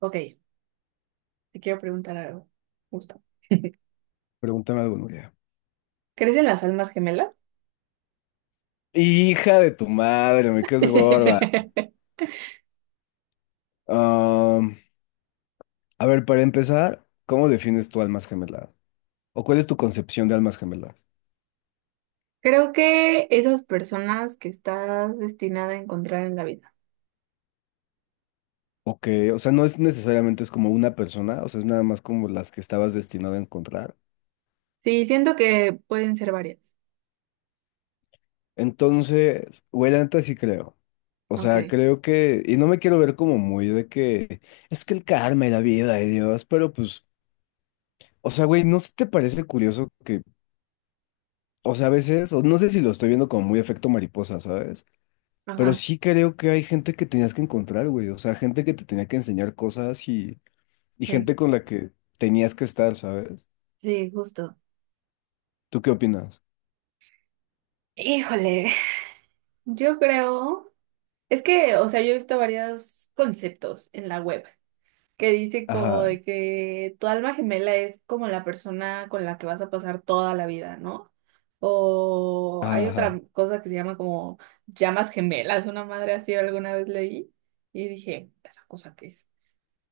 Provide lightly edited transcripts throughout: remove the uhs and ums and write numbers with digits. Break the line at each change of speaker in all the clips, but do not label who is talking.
Ok, te quiero preguntar algo, justo.
Pregúntame algo, Nuria.
¿Crees en las almas gemelas?
Hija de tu madre, me quedas gorda. Am, a ver, para empezar, ¿cómo defines tu almas gemelas? ¿O cuál es tu concepción de almas gemelas?
Creo que esas personas que estás destinada a encontrar en la vida.
O que, o sea, no es necesariamente es como una persona, o sea, es nada más como las que estabas destinado a encontrar.
Sí, siento que pueden ser varias.
Entonces, güey, la neta sí creo. O
Ok,
sea, creo que, y no me quiero ver como muy de que es que el karma y la vida y Dios, pero pues, o sea, güey, ¿no se te parece curioso que, o sea, a veces, o no sé si lo estoy viendo como muy efecto mariposa, sabes? Pero
ajá,
sí creo que hay gente que tenías que encontrar, güey. O sea, gente que te tenía que enseñar cosas y
sí,
gente con la que tenías que estar, ¿sabes?
sí, justo.
¿Tú qué opinas?
Híjole, yo creo, es que, o sea, yo he visto varios conceptos en la web que dice como
Ajá,
de que tu alma gemela es como la persona con la que vas a pasar toda la vida, ¿no? O hay
ajá, ajá.
otra cosa que se llama como llamas gemelas, una madre así alguna vez leí y dije, ¿esa cosa qué es?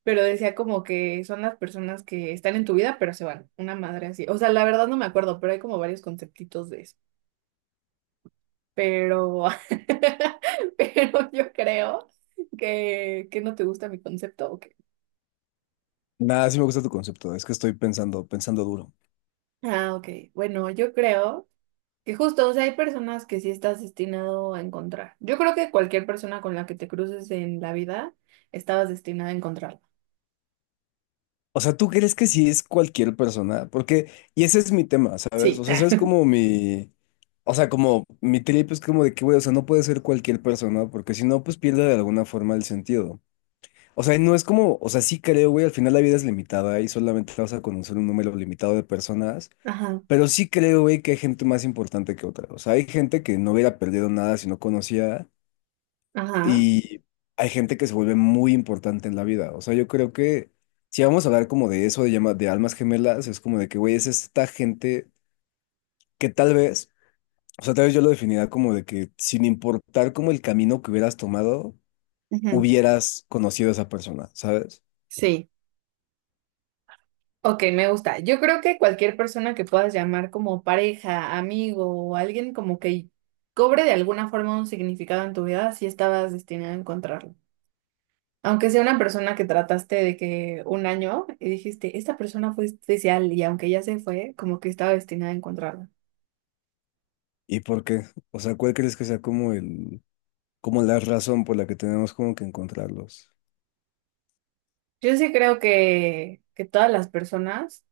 Pero decía como que son las personas que están en tu vida, pero se van, una madre así. O sea, la verdad no me acuerdo, pero hay como varios conceptitos de eso. Pero, pero yo creo que no te gusta mi concepto, ¿o qué?
Nada, sí me gusta tu concepto. Es que estoy pensando, pensando duro.
Ah, ok. Bueno, yo creo. Y justo, o sea, hay personas que sí estás destinado a encontrar. Yo creo que cualquier persona con la que te cruces en la vida, estabas destinada a encontrarla.
O sea, ¿tú crees que sí es cualquier persona? Porque, y ese es mi tema, ¿sabes?
Sí.
O sea, ese es como mi, o sea, como mi trip es como de que, güey, o sea, no puede ser cualquier persona, porque si no, pues pierde de alguna forma el sentido. O sea, no es como, o sea, sí creo, güey, al final la vida es limitada y solamente vas a conocer un número limitado de personas,
Ajá,
pero sí creo, güey, que hay gente más importante que otra. O sea, hay gente que no hubiera perdido nada si no conocía
ajá.
y hay gente que se vuelve muy importante en la vida. O sea, yo creo que si vamos a hablar como de eso, de, de almas gemelas, es como de que, güey, es esta gente que tal vez, o sea, tal vez yo lo definiría como de que sin importar como el camino que hubieras tomado,
Ujú.
hubieras conocido a esa persona, ¿sabes?
Sí. Ok, me gusta. Yo creo que cualquier persona que puedas llamar como pareja, amigo o alguien como que cobre de alguna forma un significado en tu vida, sí estabas destinada a encontrarlo. Aunque sea una persona que trataste de que un año y dijiste, esta persona fue especial y aunque ya se fue, como que estaba destinada a encontrarla.
¿Y por qué? O sea, ¿cuál crees que sea como el, como la razón por la que tenemos como que encontrarlos?
Yo sí creo que todas las personas,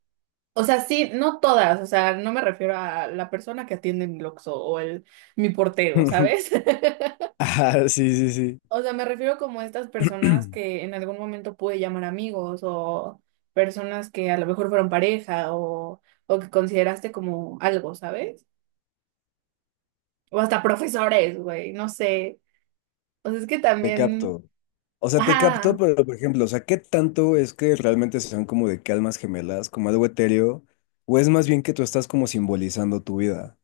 o sea, sí, no todas, o sea, no me refiero a la persona que atiende mi Oxxo o el mi portero, ¿sabes?
Ah, sí, sí,
O sea, me refiero como a estas personas
sí.
que en algún momento pude llamar amigos o personas que a lo mejor fueron pareja o que consideraste como algo, ¿sabes? O hasta profesores, güey, no sé. O sea, es que
Te
también,
capto. O sea, te capto,
ajá,
pero por ejemplo, o sea, ¿qué tanto es que realmente sean como de que almas gemelas, como algo etéreo? ¿O es más bien que tú estás como simbolizando tu vida?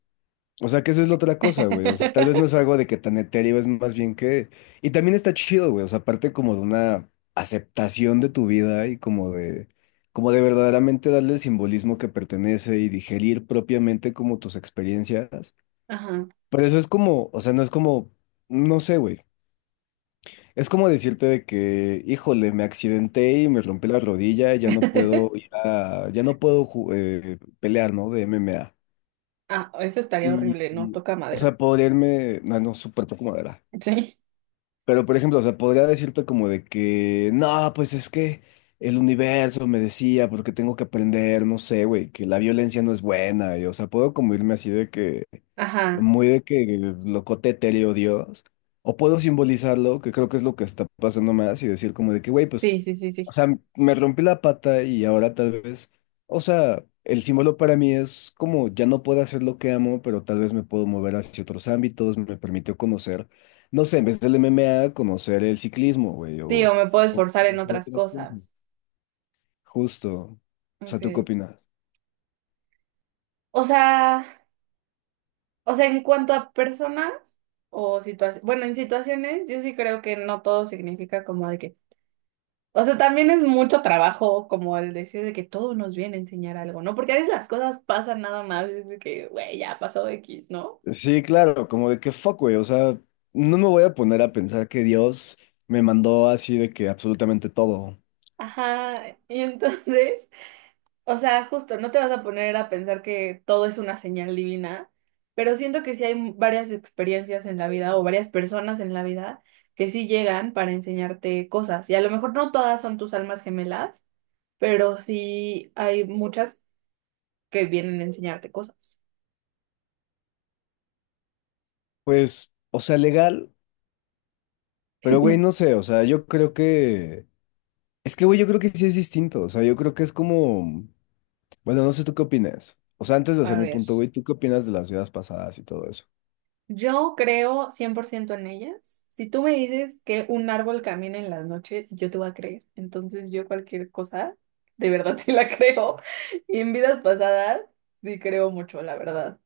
O sea, que esa es la otra cosa, güey. O sea, tal vez no es algo de que tan etéreo, es más bien que... Y también está chido, güey. O sea, aparte como de una aceptación de tu vida y como de... Como de verdaderamente darle el simbolismo que pertenece y digerir propiamente como tus experiencias.
ajá.
Pero eso es como, o sea, no es como, no sé, güey. Es como decirte de que, híjole, me accidenté y me rompí la rodilla, ya no puedo pelear, ¿no? De MMA.
Ah, eso estaría
Y,
horrible, ¿no?
y,
Toca
o
madera.
sea, podría irme, no, no, súper como era.
Sí.
Pero, por ejemplo, o sea, podría decirte como de que, no, pues es que el universo me decía, porque tengo que aprender, no sé, güey, que la violencia no es buena. Y, o sea, puedo como irme así de que,
Ajá.
muy de que locote etéreo Dios, o puedo simbolizarlo, que creo que es lo que está pasando más, y decir como de que, güey, pues,
Sí, sí, sí,
o
sí.
sea, me rompí la pata y ahora tal vez, o sea, el símbolo para mí es como ya no puedo hacer lo que amo, pero tal vez me puedo mover hacia otros ámbitos, me permitió conocer, no sé, en vez del MMA, conocer el ciclismo, güey,
Sí, o
o,
me puedo
o
esforzar en
conocer
otras
otras cosas.
cosas.
Justo. O sea, ¿tú qué
Okay.
opinas?
O sea, o sea, en cuanto a personas o situaciones, bueno, en situaciones yo sí creo que no todo significa como de que, o sea, también es mucho trabajo como el decir de que todo nos viene a enseñar algo, ¿no? Porque a veces las cosas pasan nada más, es de que, güey, ya pasó X, ¿no?
Sí, claro, como de que fuck, güey, o sea, no me voy a poner a pensar que Dios me mandó así de que absolutamente todo.
Ajá, y entonces... O sea, justo, no te vas a poner a pensar que todo es una señal divina, pero siento que sí hay varias experiencias en la vida o varias personas en la vida que sí llegan para enseñarte cosas. Y a lo mejor no todas son tus almas gemelas, pero sí hay muchas que vienen a enseñarte cosas.
Pues, o sea, legal, pero güey, no sé, o sea, yo creo que... Es que, güey, yo creo que sí es distinto, o sea, yo creo que es como... Bueno, no sé tú qué opinas. O sea, antes de hacer
A
mi
ver.
punto, güey, ¿tú qué opinas de las vidas pasadas y todo eso?
Yo creo 100% en ellas. Si tú me dices que un árbol camina en la noche, yo te voy a creer. Entonces yo cualquier cosa, de verdad sí la creo. Y en vidas pasadas, sí creo mucho, la verdad.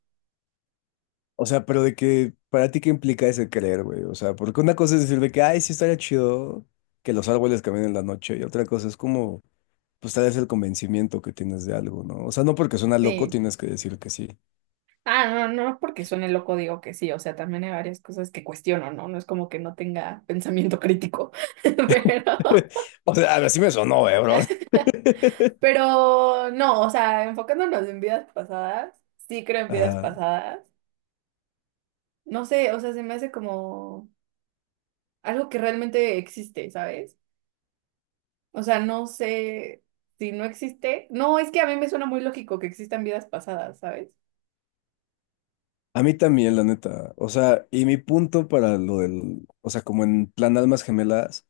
O sea, pero de que, para ti, ¿qué implica ese creer, güey? O sea, porque una cosa es decir de que, ay, sí estaría chido que los árboles caminen en la noche, y otra cosa es como... pues tal vez el convencimiento que tienes de algo, ¿no? O sea, no porque suena loco
Sí.
tienes que decir que sí.
Ah, no, no porque suene loco digo que sí. O sea, también hay varias cosas que cuestiono, ¿no? No es como que no tenga pensamiento crítico. Pero,
O sea, así me sonó, bro.
pero no, o sea, enfocándonos en vidas pasadas, sí creo en vidas
Ajá.
pasadas. No sé, o sea, se me hace como... algo que realmente existe, ¿sabes? O sea, no sé si no existe. No, es que a mí me suena muy lógico que existan vidas pasadas, ¿sabes?
A mí también, la neta. O sea, y mi punto para lo del, o sea, como en plan almas gemelas.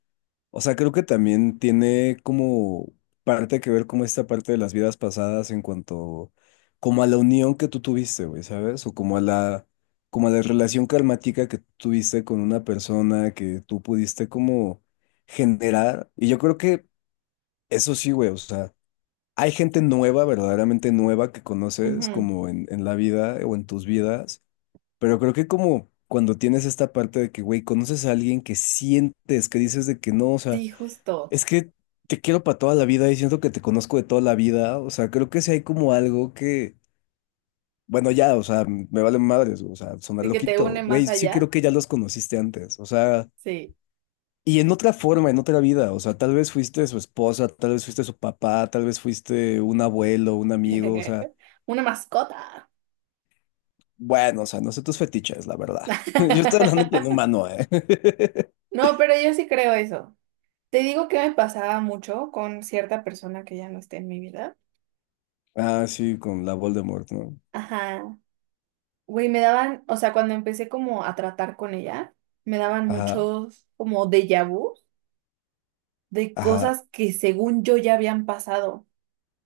O sea, creo que también tiene como parte que ver como esta parte de las vidas pasadas en cuanto como a la unión que tú tuviste, güey, ¿sabes? O como a la relación karmática que tuviste con una persona que tú pudiste como generar. Y yo creo que eso sí, güey, o sea, hay gente nueva, verdaderamente nueva que conoces
Ujú.
como en la vida o en tus vidas, pero creo que como cuando tienes esta parte de que, güey, conoces a alguien que sientes, que dices de que no, o sea,
Sí, justo.
es que te quiero para toda la vida y siento que te conozco de toda la vida. O sea, creo que si hay como algo que, bueno, ya, o sea, me vale madres, o sea, sonar
Sí, que te
loquito.
une más
Güey, sí
allá.
creo que ya los conociste antes. O sea,
Sí.
y en otra forma, en otra vida. O sea, tal vez fuiste su esposa, tal vez fuiste su papá, tal vez fuiste un abuelo, un amigo. O sea,
Una mascota.
bueno, o sea, no sé tus fetiches, la verdad. Yo estoy hablando en plan humano, ¿eh?
No, pero yo sí creo eso. Te digo que me pasaba mucho con cierta persona que ya no esté en mi vida.
Ah, sí, con la Voldemort, ¿no?
Ajá. Güey, me daban, o sea, cuando empecé como a tratar con ella, me daban
Ajá,
muchos como déjà vu de
ajá,
cosas que según yo ya habían pasado.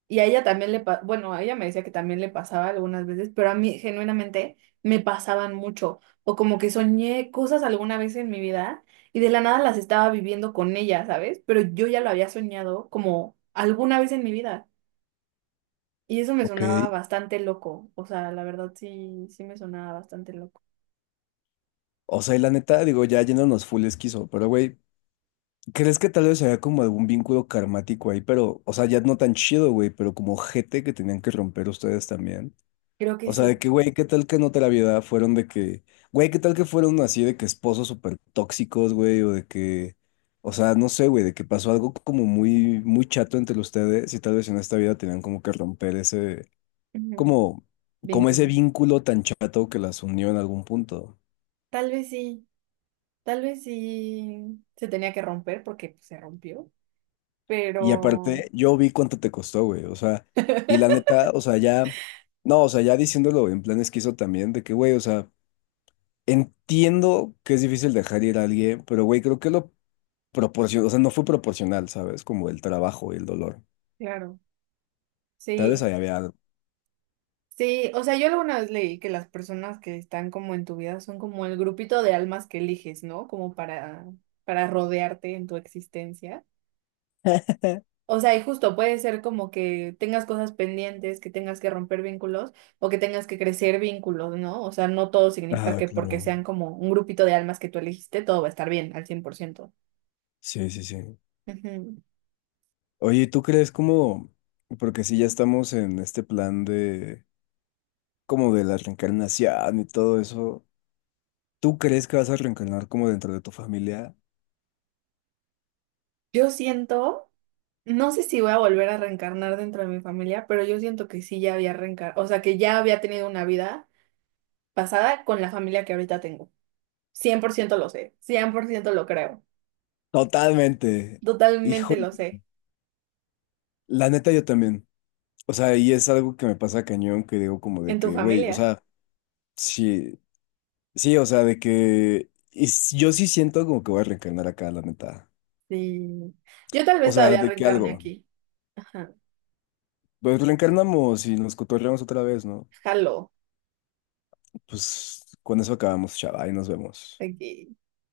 Y a ella también le, bueno, a ella me decía que también le pasaba algunas veces, pero a mí genuinamente me pasaban mucho. O como que soñé cosas alguna vez en mi vida y de la nada las estaba viviendo con ella, ¿sabes? Pero yo ya lo había soñado como alguna vez en mi vida. Y eso me
ok.
sonaba bastante loco. O sea, la verdad sí me sonaba bastante loco.
O sea, y la neta, digo, ya yéndonos full esquizo, pero güey, ¿crees que tal vez había como algún vínculo karmático ahí? Pero, o sea, ya no tan chido, güey, pero como gente que tenían que romper ustedes también.
Creo que
O sea, de
sí.
que, güey, ¿qué tal que en otra vida fueron de que, güey, qué tal que fueron así de que esposos súper tóxicos, güey? O de que, o sea, no sé, güey, de que pasó algo como muy, muy chato entre ustedes y tal vez en esta vida tenían como que romper ese,
Ujú.
como, como ese
Vínculo.
vínculo tan chato que las unió en algún punto.
Tal vez sí. Tal vez sí se tenía que romper porque pues, se rompió.
Y
Pero
aparte, yo vi cuánto te costó, güey. O sea, y la neta, o sea, ya, no, o sea, ya diciéndolo en plan esquizo también, de que, güey, o sea, entiendo que es difícil dejar ir a alguien, pero, güey, creo que lo proporcionó, o sea, no fue proporcional, ¿sabes? Como el trabajo y el dolor.
claro,
Tal vez
sí,
ahí había algo.
sí, o sea, yo alguna vez leí que las personas que están como en tu vida son como el grupito de almas que eliges, ¿no? Como para rodearte en tu existencia. O sea, y justo puede ser como que tengas cosas pendientes, que tengas que romper vínculos o que tengas que crecer vínculos, ¿no? O sea, no todo significa
Ah,
que porque
claro.
sean como un grupito de almas que tú elegiste, todo va a estar bien al 100%.
Sí, sí, sí.
Ujú.
Oye, ¿tú crees como, porque si ya estamos en este plan de, como de la reencarnación y todo eso, ¿tú crees que vas a reencarnar como dentro de tu familia?
Yo siento. No sé si voy a volver a reencarnar dentro de mi familia, pero yo siento que sí ya había reencarnado, o sea, que ya había tenido una vida pasada con la familia que ahorita tengo. 100% lo sé, 100% lo creo,
Totalmente. Hijo,
totalmente lo sé.
la neta yo también. O sea, y es algo que me pasa cañón, que digo como de
¿En tu
que, güey, o
familia?
sea, sí, sí, o sea, de que y yo sí siento como que voy a reencarnar acá, la neta.
Sí. Yo tal vez
O sea,
todavía
de que
reencarne
algo,
aquí. Ajá.
pues reencarnamos y nos cotorreamos otra vez, ¿no?
Jalo,
Pues con eso acabamos, chava, y nos vemos.
aquí.